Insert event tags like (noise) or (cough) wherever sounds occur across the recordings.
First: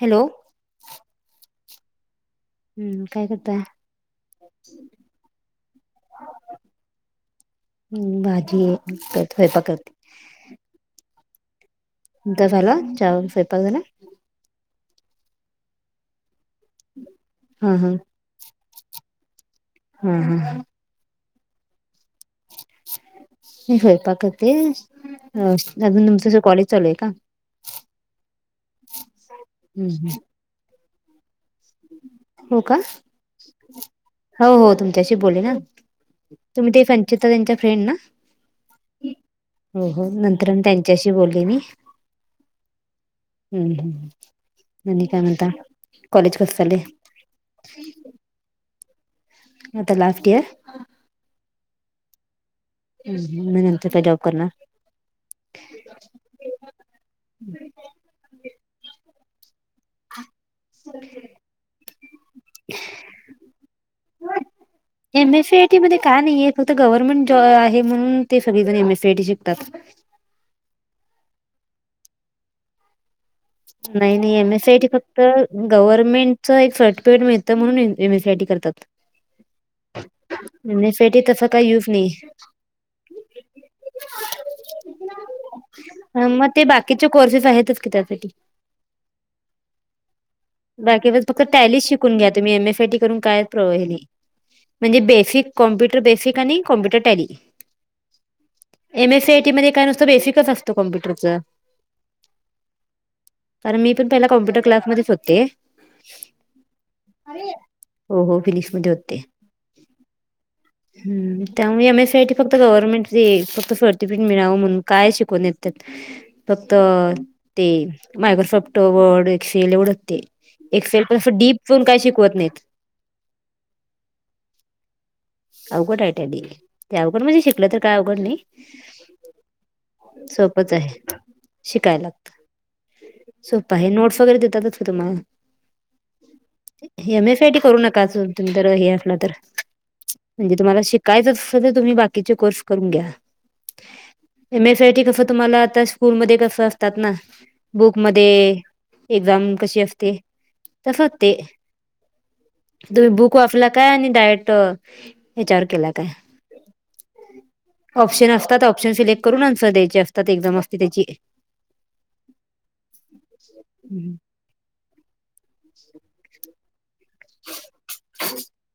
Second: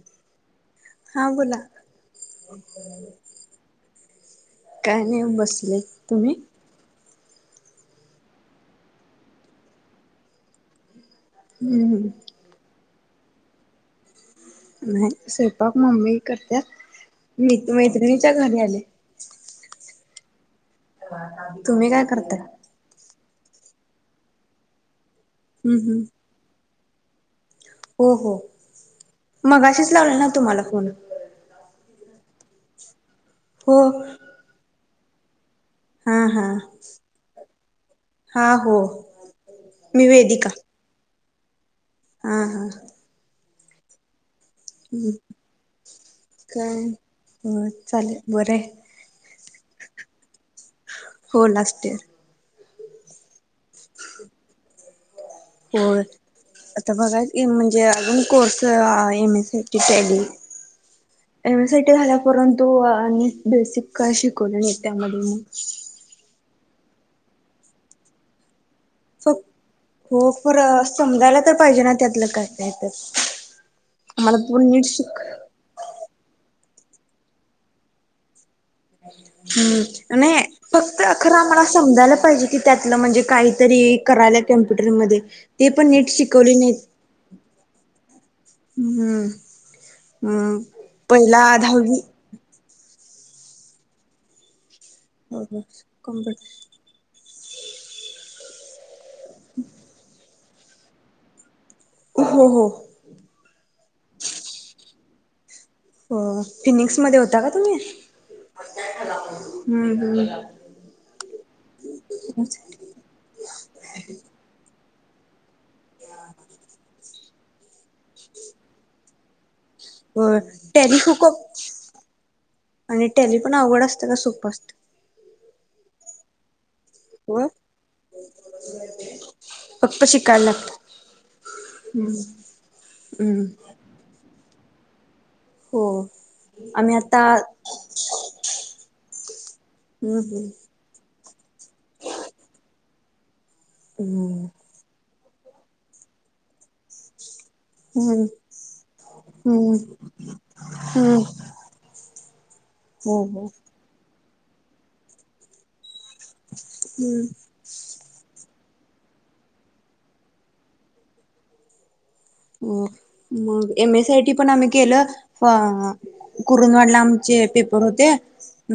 Hello! हा बोला, हम्म काय करताय काय नाहीे बसलोय, तुम्ही? हम्म भाजी आहे नुसता स्वयंपाक करते हम्म हम्म तुमचा झाला चहा वगैरे स्वयंपाक झाला? नाही स्वयंपाक मम्मी करत्या मी हा इथं हा मैत्रिणीच्या घरी आले हा हा हा तुम्ही काय करताय? मी स्वयंपाक करते अ हम्म हम्म अजुन तुझं कॉलेज चालु आहे का? हो हो हम्म, मगाशीच हम्म. लावले ना तुम्हाला फोन हो का. हो. हो हो तुमच्याशी बोलले ना हा हा तुम्ही ते संचिता ताईंच्या फ्रेंड ना हा हो होय मी होय वेदिका नंतर अण तें च्याशी बोललोय मी हा हा. हम हम अणि हम्म. काय म्हणता? कॉलेज कसं काय चाललंय हो हो चाललय बरं हाय आता लास्ट इयर? हो लास्ट इयर, मग नंतर काय जॉब करणार? होय. आता बघायच एम म्हणजे, अजून कोर्स एम एसीची टॅली (unintelligible) एमएस-सीआयटी झाल्या परंतु आणि बेसिक काय शिकवलं नाही त्यामध्ये मग का नईये फक्त गव्हर्नमेंट जॉ आहे म्हणून ते सगळेजण एमएस-सीआयटी फक्त शिकतात हो पर, समजायला तर पाहिजे ना त्यातलं काय नाही तर नाही नाही आम्हाला पण नीट एमएस-सीआयटी शिक फक्त गव्हर्नमेंटच एक सर्टिफिकेट मिळतं म्हणून एमएस-आयटी करतात हम् न‌ईए. एम एस फक्त सी आय टी अखरा तसा मला काही यूज नाही समजायला पाहिजे की त्यातलं म्हणजे काहीतरी करायल्यात कॅम्प्युटरमध्ये म ते बाकीचे कोर्सेस आहेतच की त्यासाठी हम्. उम्ब. बाकी बस फक्तं टॅली शिकुन घ्या तुम्ही एमएस-सी आयटी करुण काय प्रो हेली. म्हणजे बेसिक, कॉम्प्युटर बेसिक आणि कॉम्प्युटर कॉम्प्युटर टेॅली एमएस-सीआयटी मध्ये काय नुसतं बेसिकच असत काॅम्प्युटरचं हो हो. कारण मी पणं पहिला कॉम्पुटर क्लासमध्येच होते हो.. ओ.. फिनिंक्स मध्ये होता का तुम्ही? हो हो फिनिंक्स मध्ये होते. हम् हम्. आपलं गाव. हम््त्यामुळे एमएस-सीआयटी फक्त गव्हर्नमेंट ते फक्त सर्टिफीकेट मिळावं म्हणून. काय शिकवत नाहीत त्यात फक्त अ ते मायक्रोसॉफ्ट वर्ड एक्सेल एवढ ते. हो टॅली एक्सेल पण अस हुकअप डीप पण काय शिकवत नाहीत. आणि टॅली पण आवघड आसत का सोप आसतं. आवघड आहे टॅली. ते आवघड म्हणजे होय. शिकलं तर काय आवघड नई. फक्त शिकायला सोपच लागतं आहे. शिकाय लागत. उ्मम्. प हे नोट्स वगैरे देतातच की तुम्हांला. हो आम्ही आता एम एस आय टी करू नक काआजून तुम्ही जर हे असला तर, हम्म हम्म. म्हणजे तुम्हाला शिक काय तर सध्या तुम्ही, बाकीचे कोर्स करून घ्या. उं्म. एमएस-सीआयटी कसं तुम्हाला आता स्कूल मध्ये कसं असतात ना. बुकमध्ये हम्म ए एक्झाम हम्म कशी असते, हम्म तसच ते. तुम्ही हो बुक हो वाचला काय आणि डायेट अ हेच्यावर केला काय हम्. ऑप्शन आसतात ऑप्शन सिलेक्ट करूनच अन्सर द्यायचे असतात एक्झाम असते त्याची. अ मग हम् एमएस-सीआयटी पण आम्ही केलं. अ कुरुंदवाडला आम् चे पेपर होते.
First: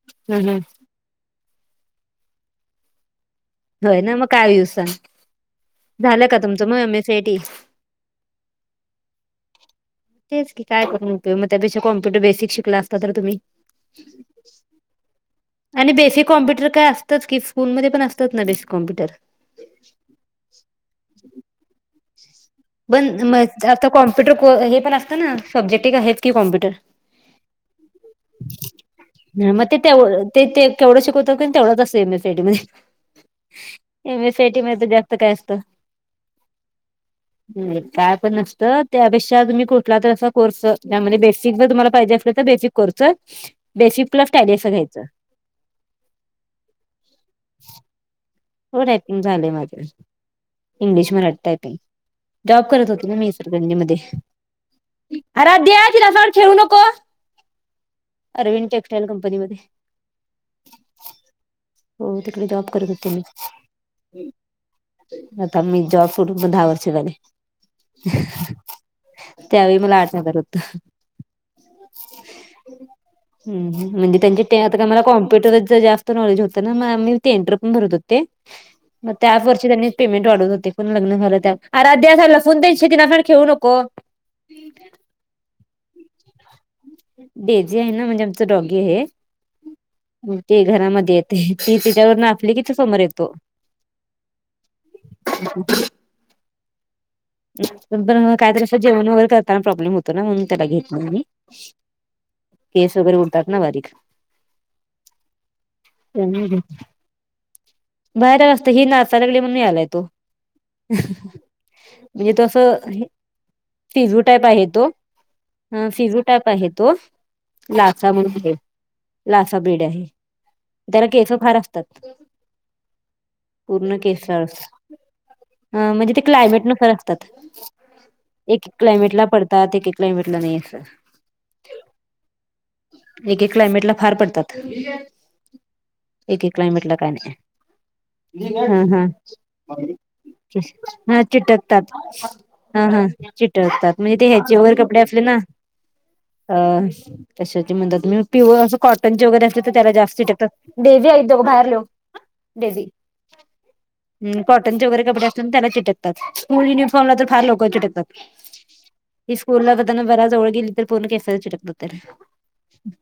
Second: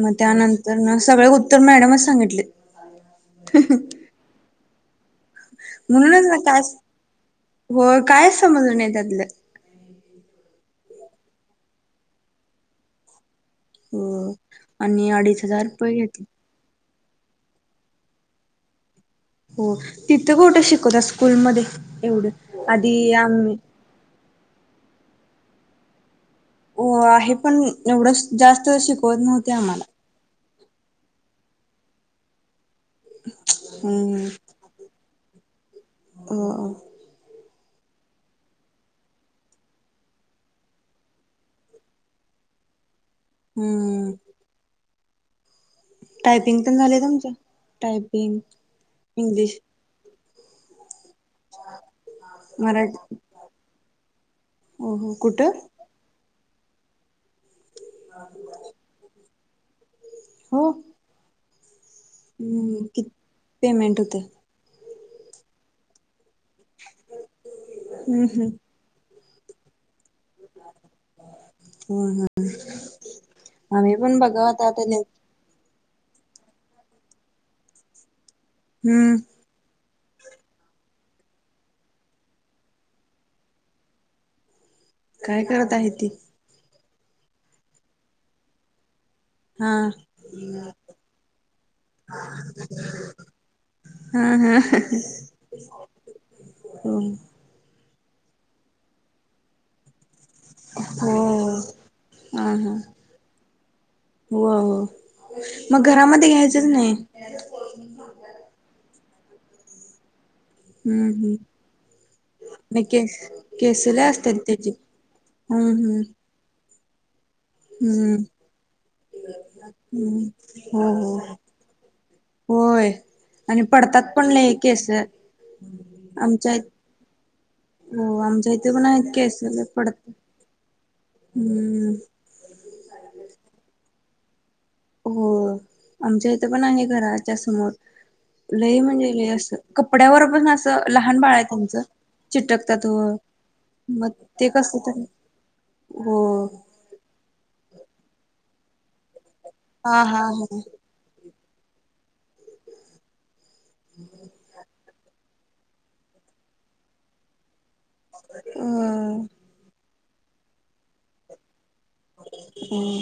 मग हम. त्यानंतरन सगळे उत्तर मॅडमच सांगितले. होय न मग काय यूज सांग. म्हणूनच झालं का न काय. तुमचं मग M S C I T होय कायच समजल नाही त्यातलं. तेच की काय करून उपयोग, त्याबेक्षा कॉम्प्युटर बेसिक शिकला असता तर तुम्ही. हो आणि अडीच हजार आणि रुपये घेतले. बेसिक कॉम्प्युटर काय आसतच कीच. फोनमध्ये पण असतात ना बेसिककॉम्प्युटर. हो तिथं कुठं शिकवत्यात स्कूलमध्ये. एवढं. आधी पण म आम्ही आता कॉम्प्युटर को हे पण असतं ना सब्जेक्ट एक आहेच की कॉमप्युटर हो आहे पण एवढं जास्त शिकवत नव्हते मग ते आम्हाला तेव ते ते तेवढंच शिकवतात कणी तेवढंच असंतसे, सेटमध्ये एम हम्म एस आय टी मध्ये जास्त काय असतं? हम्म नाही काय पण नसत त्यापेक्षा तुम्ही कुठला तर असा कोर्स त्यामध्ये बेसिक जर तुम्हाला पाहिजे असल तर बेसिक कुडच बेसिक हम्म प्लस कायले अस घ्यायचं. टायपिंग पण झाले का आमच्या टायपिंग. हो टायपिंग झालंय इंग्लिश माझ इंग्लिश मिडिम टाईपींग जॉब करत होती ना मराठी मी इचलकरंजीमध्ये हो हो कुठं आराध्या तिला खेळू नकोस अरविंद टेक्सटाईल कंपनीमध्ये. हो हो तिकडे जॉब हम्म करत कि होते मी. पेमेंट होते आता मी जॉब करून पण दहा वर्ष झाली. हम्म हम्म त्यावेळी मला आठवलं हो ह हम्म आम्ही म्हणजे पण त्यांचे बघा ते आता मला कॉम कॉम्प्युटरच जास्त नॉलेज होते ना मी टेंडर पण भरत होते मग हम्म त्याच वर्षी त्यांनी पेमेंट वाढवत होते पण लग्न झालं त्यात आराध्या अस लसूण दे शितेला म्हण खेळू नको (unintelligible) काय करत आहे ती? डेझी आहे ना म्हणजे आमचं डॉगी आहे. हा ते घरामध्ये येते ती -तिच्यावरून असली कि तो समोर येतो. हा -हा (inaudible) हो. नंतर, काहीतरी असं जेवण वगैरे करताना प्रॉब्लेम होतो ना म्हणून त्याला घेत नाही हो मी. हा हा केस वगैरे उडतात ना बारीक हो हो मग घरामध्ये त्यामुळे घेत नाही घ्यायचंच ही नाचालागलेय म्हणून आलाय तो. हम्म- हम्म म्हणजे तो नाय, असं केस- केस लय फिजू असत्यात त्याची. हम्म -हम्म पोटात आत आहे तो याचा महणजे हे हम् त्याला केस हा-हा फार असतात होय. आणि पडतात पण लय केसं. हा अ, म्हणजे ते क्लायमेट न परततात हो आमच्या एक -एक इथे पण आहेत क्लायमेटला केस लय पडतात. एक- एक क्लायमेटला नाही अस. हम्म... एकेक क्लायमेटला फार पडतात, हो (unintelligible) आमच्या इथं एकेक पण आहे क्लायमेटला काय नाही. घराच्या समोर (unintelligible) लय हा- म्हणजे लय असं हा कपड्यावर पण असं लहान -हा बाळ आहे त्यांचं चिटकतात चिटकतात हा- हा. हो चिटकतात, मग म्हणजे ते ह्याचे वगैरे कसं तर कपडे असले ना. हो अ कशाचे म्हणतात, पिहू-प्युअर असं कॉटनचे वगैरे असले तर त्याला हा जास्त हा हा चिटकतात डेवी आ इ दो बाहेर लो डेबी हम्म कॉटनचे वगैरे कपडे त्याला चिटकतात, स्कूल युनिफॉर्मला तर फार लवकर चिटकतात अ ही स्कूल धनू बरा जवळ गेली तर पूर्ण केसाला चिटकतात त्याला. अ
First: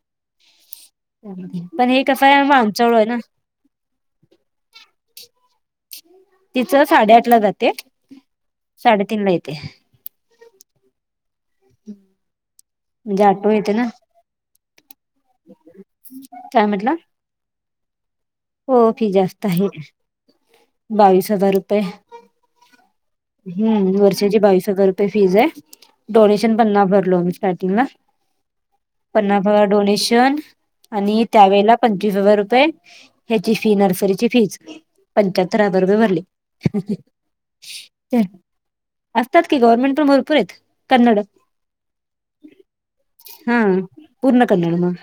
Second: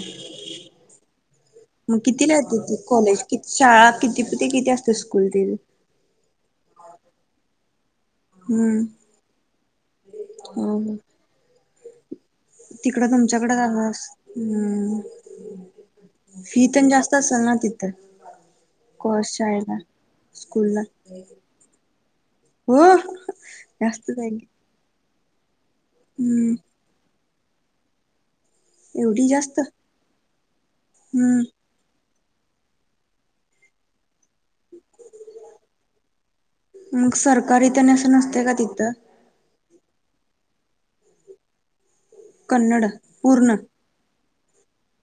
पण मग हे कस हाय कितीला येते आमच्या ती जवळ हैना ना. कॉलेज कि शाळा किती किती किती असते स्कूल तीला. तिचं साडेआठला जाते, साडेतीनला येते. हाम्म, हो ना, हम् (inaudible) तिकडं तुमच्याकड काय मास (unintelligible) काय फी तेन म्हटलं जास्त जास्त असंल ना तिथं? हो, फी को जास्त आहे, शाळेला स्कूल ला बावीस हजार रुपये. हो हम्म जास्तच आहे वर्षाची की बावीस हजार रू रूपेय फीज आहे, हम्म डोनेशन पण नाय भरलो आम्ही स्टार्टिंगला. एवढी पन्नास जास्त हजार डोनेशन आणि हम्म त्यावेेळेला पंचवीस हजार रुपये हेची फी, नर्सरीची फीज पंच्याहत्तर हजार रुपये भरले. ही, ही, मग सरकारी तेन असं ही हं नसतय का तिथं असत्यात की, गव्हर्नमेंट पण भरपूर आहेत. कन्नड कन्नड पूर्ण हा पूर्ण कन्नड म.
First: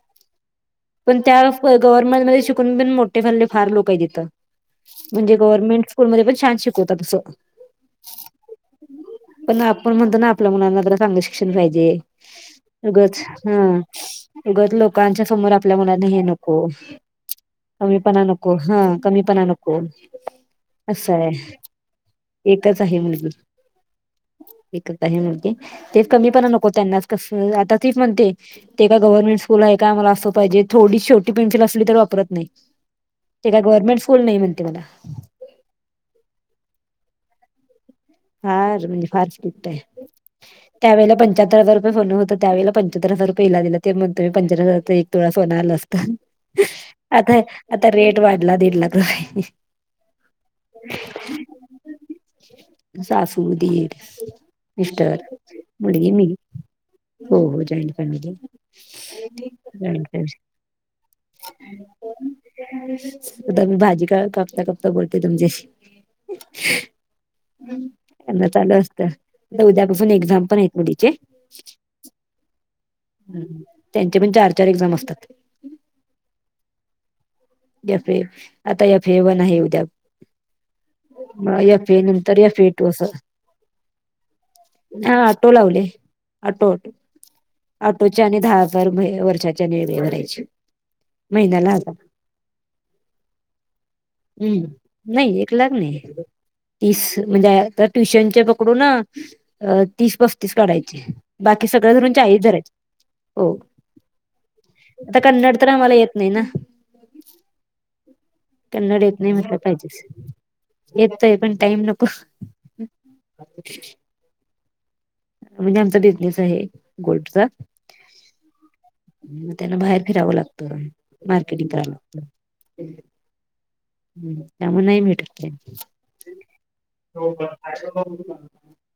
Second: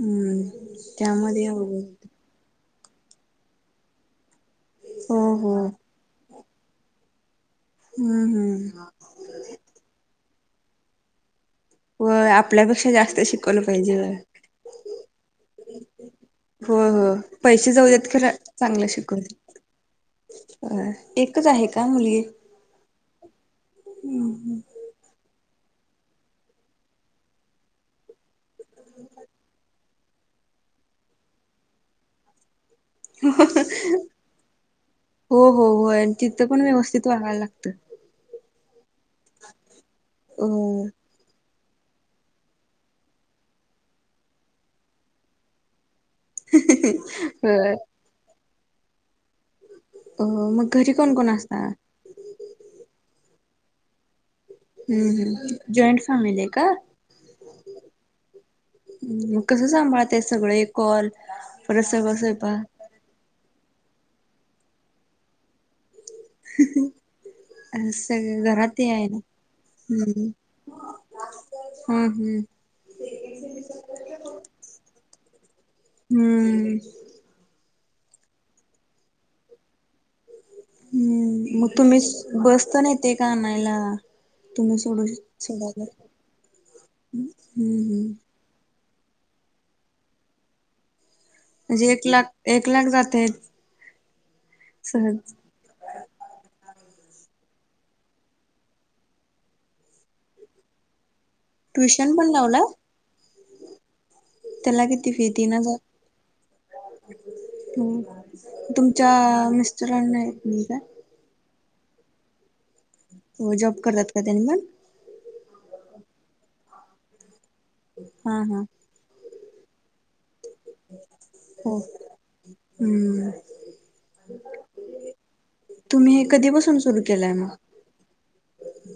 हम्म... पण त्यामध्ये त्याफ अवघड होतं. गव्हर्नमेंटमध्ये शिकून पण मोठे झालेले फार लोक आहेत इथं हो म्हणजे हो गव्हर्नमेंट स्कूलमध्ये पण छान शिकवतता तसं. हाम, हा (unintelligible) पण आपण म्हणतो ना आपल्या मुलांना जरा शिक शिलगायी जे, होय आपल्यापेक्षा जास्त उगच हा शिकवलं पाहिजे होय उगच लोकांच्या समोर आप आपल्या मुलांना हे नको, होय होय पैसे जाऊ देत कमीपणा खरं नको हा चांगलं शिकवलं कमीपणा नको. असाय, एकच आहे का मुलगी एकच आहे मुलगी. हे करता हे म्हणते तेच कमीपणा नको त्यांनाच कस आता तीच म्हणते ते एका गव्हर्नमेंट स्कूल आहे का, आम्हाला अस पाहिजे, थोडी छोटी पेन्सिल असली तर वापरत नाही, ते काय गव्हर्नमेंट स्कूल नाही म्हणते मला. हो -हो होय, आणि तिथं पण व्यवस्थित वागायला लागतय. फार म्हणजे फार स्ट्रिक्टाय आहे अ त्यावेळेला पंचाहत्तर हजार रुपये फोन हो त त्यावेळे पंच्चाहत्तर हजार रुपये हिला दिल, ते म्हणतोय मी पंच्चाहत्तर हजार एक तोळा सोनं आल असत. आता -आता रेट वाढला दीड लाख जाईल अ मग घरी कोण कोण असता? सासू, दिर, हम्म मिस्टर, हम् जॉईंट मुली, मी. फॅमिली आहे का हो हो जॉइन्ट फॅमिली मग आहे, कसं सांभाळत जॉइन्ट ते फॅमिली सगळे कॉल (inaudible) परत सगळं स्वयंपाक आ मी भाजी का कापता कापता बोलते तुमच्याशी सगळ त्यांना घरात चालू ते असत, आहे ना उद्यापासून हम्म एक्झाम पण आहेत ना गुड्डीचे. हम्म हम्म ह त्यांचे पण चार, चार एक्झाम असतात हम्म याफे आता या फेवणा आहे उद्या म हम्म मग या तुम्ही फे नंतर या बस फे तर टोहु नेते अस का आणायला तुम्ही सोडू हा आटो लावले सोडायला आटो अटो, हम्म हम्म आटोचे आणि दहा दर महिने वर्षाच्या येनि भरायचे. महिन्याला म्हणजे हजार एक लाख, एक लाख जातेत हम्म, नाही एक लाख नाही, तीस म्हणजे ट्युशन पकडू अं अ तीस पस्तीस काढायचे, बाकी सगळं धरून ट्युशन पण चाळीस लावला धरायचे, हो त्याला आता कन्नडतर आम्हाला येत नही ना कन्नड तुम-तुमच्या मिस्टराना येत नाही का? येतोय पण टाईम नको हो जॉब करतात का त्यानी मग म्हणजे आमचा बिझनेस आहे गोल्डचा हा हा मग त्यांना बाहेर फिरावं लागतं मार्केटिंग हो करायला हम्म हम् त्यामुळे नाही भेटत टाईश तुम्ही हे ते. कधीपासून सुरू हो केलंय का मग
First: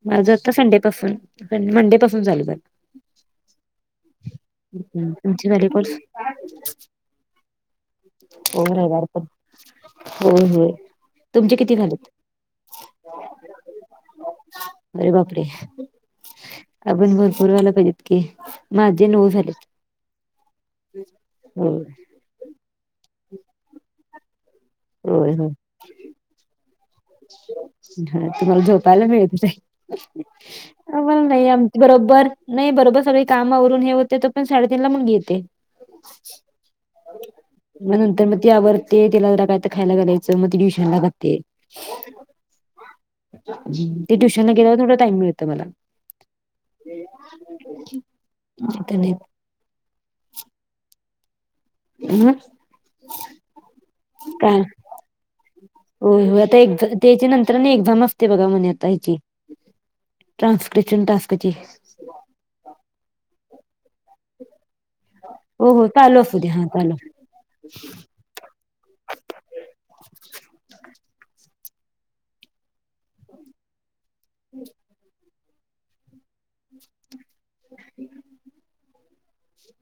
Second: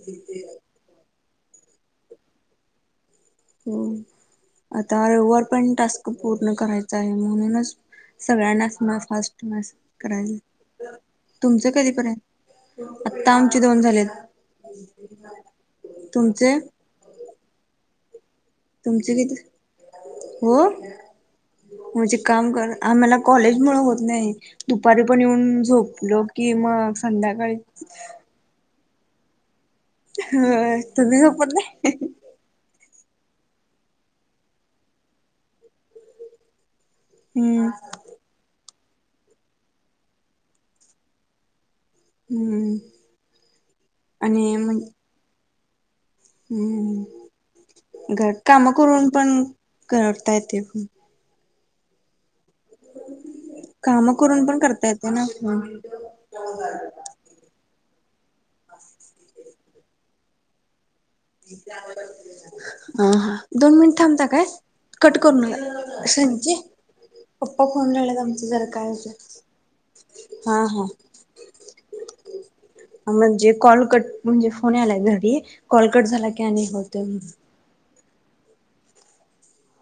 माझं आता संडे पासून संड मंडे पासून झालं चालू हो आता रवीवार तुमचे झाले पर्यंत कोर्स टास्क पूर्ण करायचा आहे म्हणूनच हो सगळ्यांनाच रविवार मस पण फास्ट मस होय होय करायलोय तुमचे तुमचं किती कधी झालेत करायलाय आता आमचे दोन झालेत, तुमचे? आजून भरपूर व्हायला पाहिजेत की माझे तुमचे नऊ किती झालेत हो, होय म्हंजे काम करत आम्हाला कॉलेज मुळं होत नाही, दुपारी पण होय होय येऊन झोपलो की मग संध्याकाळी हा तुम्हाला झोपायला मिळतय होय तुम्ही आम्हाला नाही झोपत आमचं बरोबर नाही बरोबर सगळी कामावरून हे होतय तोवर साडेतीन मग जेवतोय हम्म मग नंतर मग ती आवरते तिला जरा काय तर खायला घालायचं मग ट्युशनला जाते हम्म ते ट्युशनला आणि गेल्यावर तेवढा टाइम मिळतोय मला हम हम हम घरात कामं आता करून नाही पण करता येते हो मग काम करून पण काय करता येतय ना? होय हो आता एक्झ त्याच्या नंतरनं एक्झाम असते बघा म्हणे आता हेची ट्रानस्क्रेशन टास्क हा हा दोन मिनिटं थांबता काय? कट करून हो हो लाव चालू असू दे संजी हा चालू पप्पा फोन लावल्यात आमचं जरा काय होतय हा हा म्हणजे कॉल कट म्हणजे फोन यालाय घरी कॉल कट झाला की नाही होतय म्हण (inaudible)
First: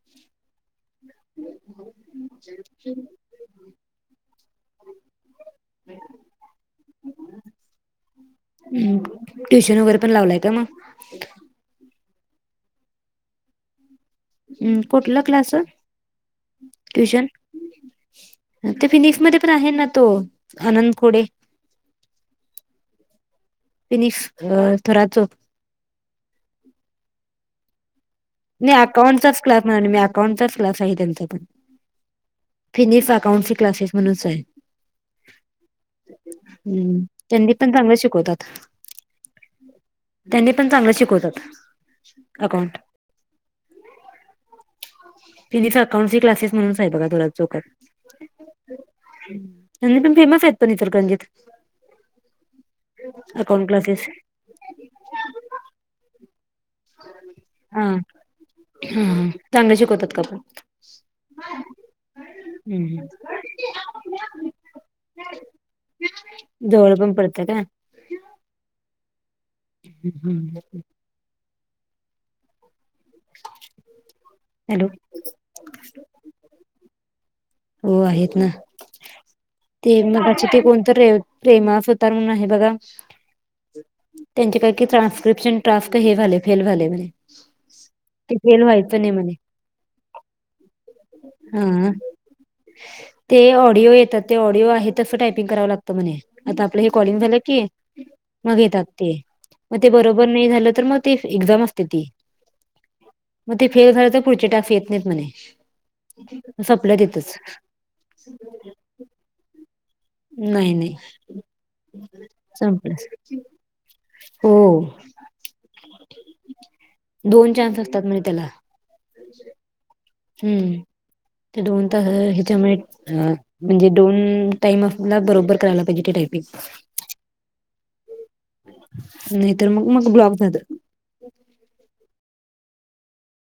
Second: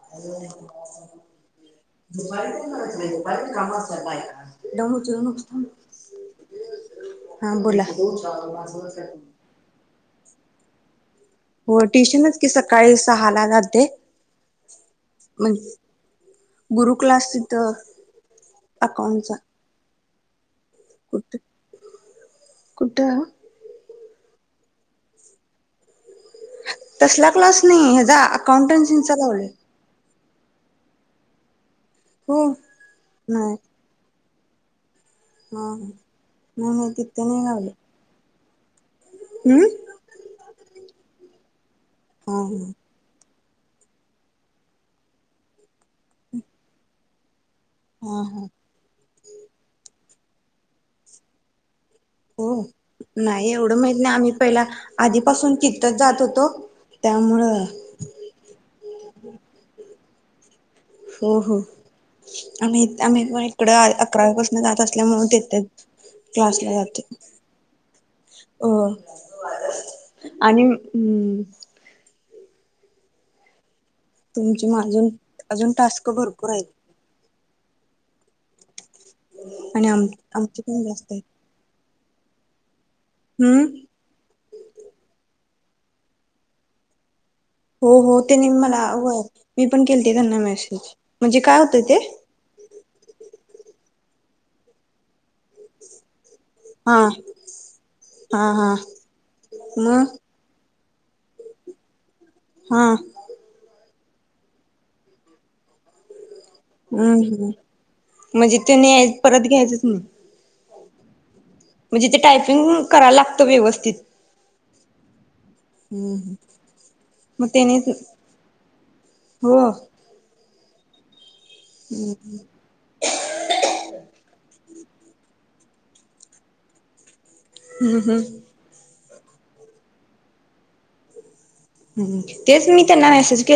(inaudible) हम् (unintelligible) दुपारचं तेन करायचं नाही दुपारी कामं असात्यात बायकांना हा बोला ट्युशन वगैरे पण लावलाय का? मग अच्छा (unintelligible) होय ट्यूशनच की सकाळी सहा ला जाते. हम् कुठला? क्लास मग गुरु ट्युशन क्लास तिथं ते फिनिक्स अकाउंटचा मध्ये पण आहे ना तो आनंद खोडे कुठ कुठं? ओ फिनिक्स अ थोरात चौक तसला क्लास नाही हेजा नाही अकाउंटचाच क्लास म्हणालोय मी अकाउंटचाच क्लास आहे त्यांचा पण हो फिनिक्स अकाउंटची नाही क्लासेस म्हणूनच आहे हा नाही नाही हम्म तिथे नाही त्यांनी लावले पण चांगलं शिकवतात. हम्म त्यांनी पण चांगलं शिकवतात हा हा अकाउंट फिनिस अकाउंटसी क्लासेस म्हणूनच आहे बघा थोरात चौकात हा हा आणि पण फेमस आहेत पण इचलकरंजीत होय नाही अकाउंट एवढं माहीत क्लासेस नाही आम्ही पहिला आधी पासून तितच जात होतो त्यामुळं हा हा हा चांगले शिकवतात का पण हो हो आम्ही हम्म इथ हम्म. आम्ही मग इकडं अकरावीपासनं जात असल्यामुळे देत्यात जवळ पण पडतय काय होय आणि हम् (inaudible) तुमची हॅलो अजून अजून टास्क भरपूर आहेत. हो आहेत ना आणि ते आम मगाच्या ते आमचे कोण पण तरी जास्त आहेत. प्रेमा सुतार म्हणून आहे बघा हम्म त्यांचे काही की ट्रान्स्क्रिप्शन टास्क हे झालय फेल्ड झालय म्हणे हो हो ते तेनी फेल मला व्हायचं नाही व म्हणे मी पण केलते त्यांना मेसेज म्हणजे काय होतय हा ते ते ऑडिओ येतात ते ऑडिओ आहेत तस टायपिंग करावं लागतं म्हणे आता आपलं हे हा कॉलिंग झालं की हा मग हा येतात ते मग ते बरोबर नाही झालं तर मग ते एक्झाम असतं ते हां मग ते फेल झालं तर पुढचे टास्क येत नाहीत म्हणे संपलं तितच ते नाही परत घ्यायचंच नाही नाही नाही म्हणजे ते टायपिंग संपलं करायला लागतं व्यवस्थित हो हम्म मग दोन त्याने चान्स असतात म्हणे त्याला हो हम्म ते दोन तास हच्यामुळे (unintelligible) म्हणजे दोन टाइम आपल्याला बरोबर करायला पाहिजे ते टायपिंग हम हम नाही तर मग मग ब्लॉक जातं तेच मी त्यांना मेसेज के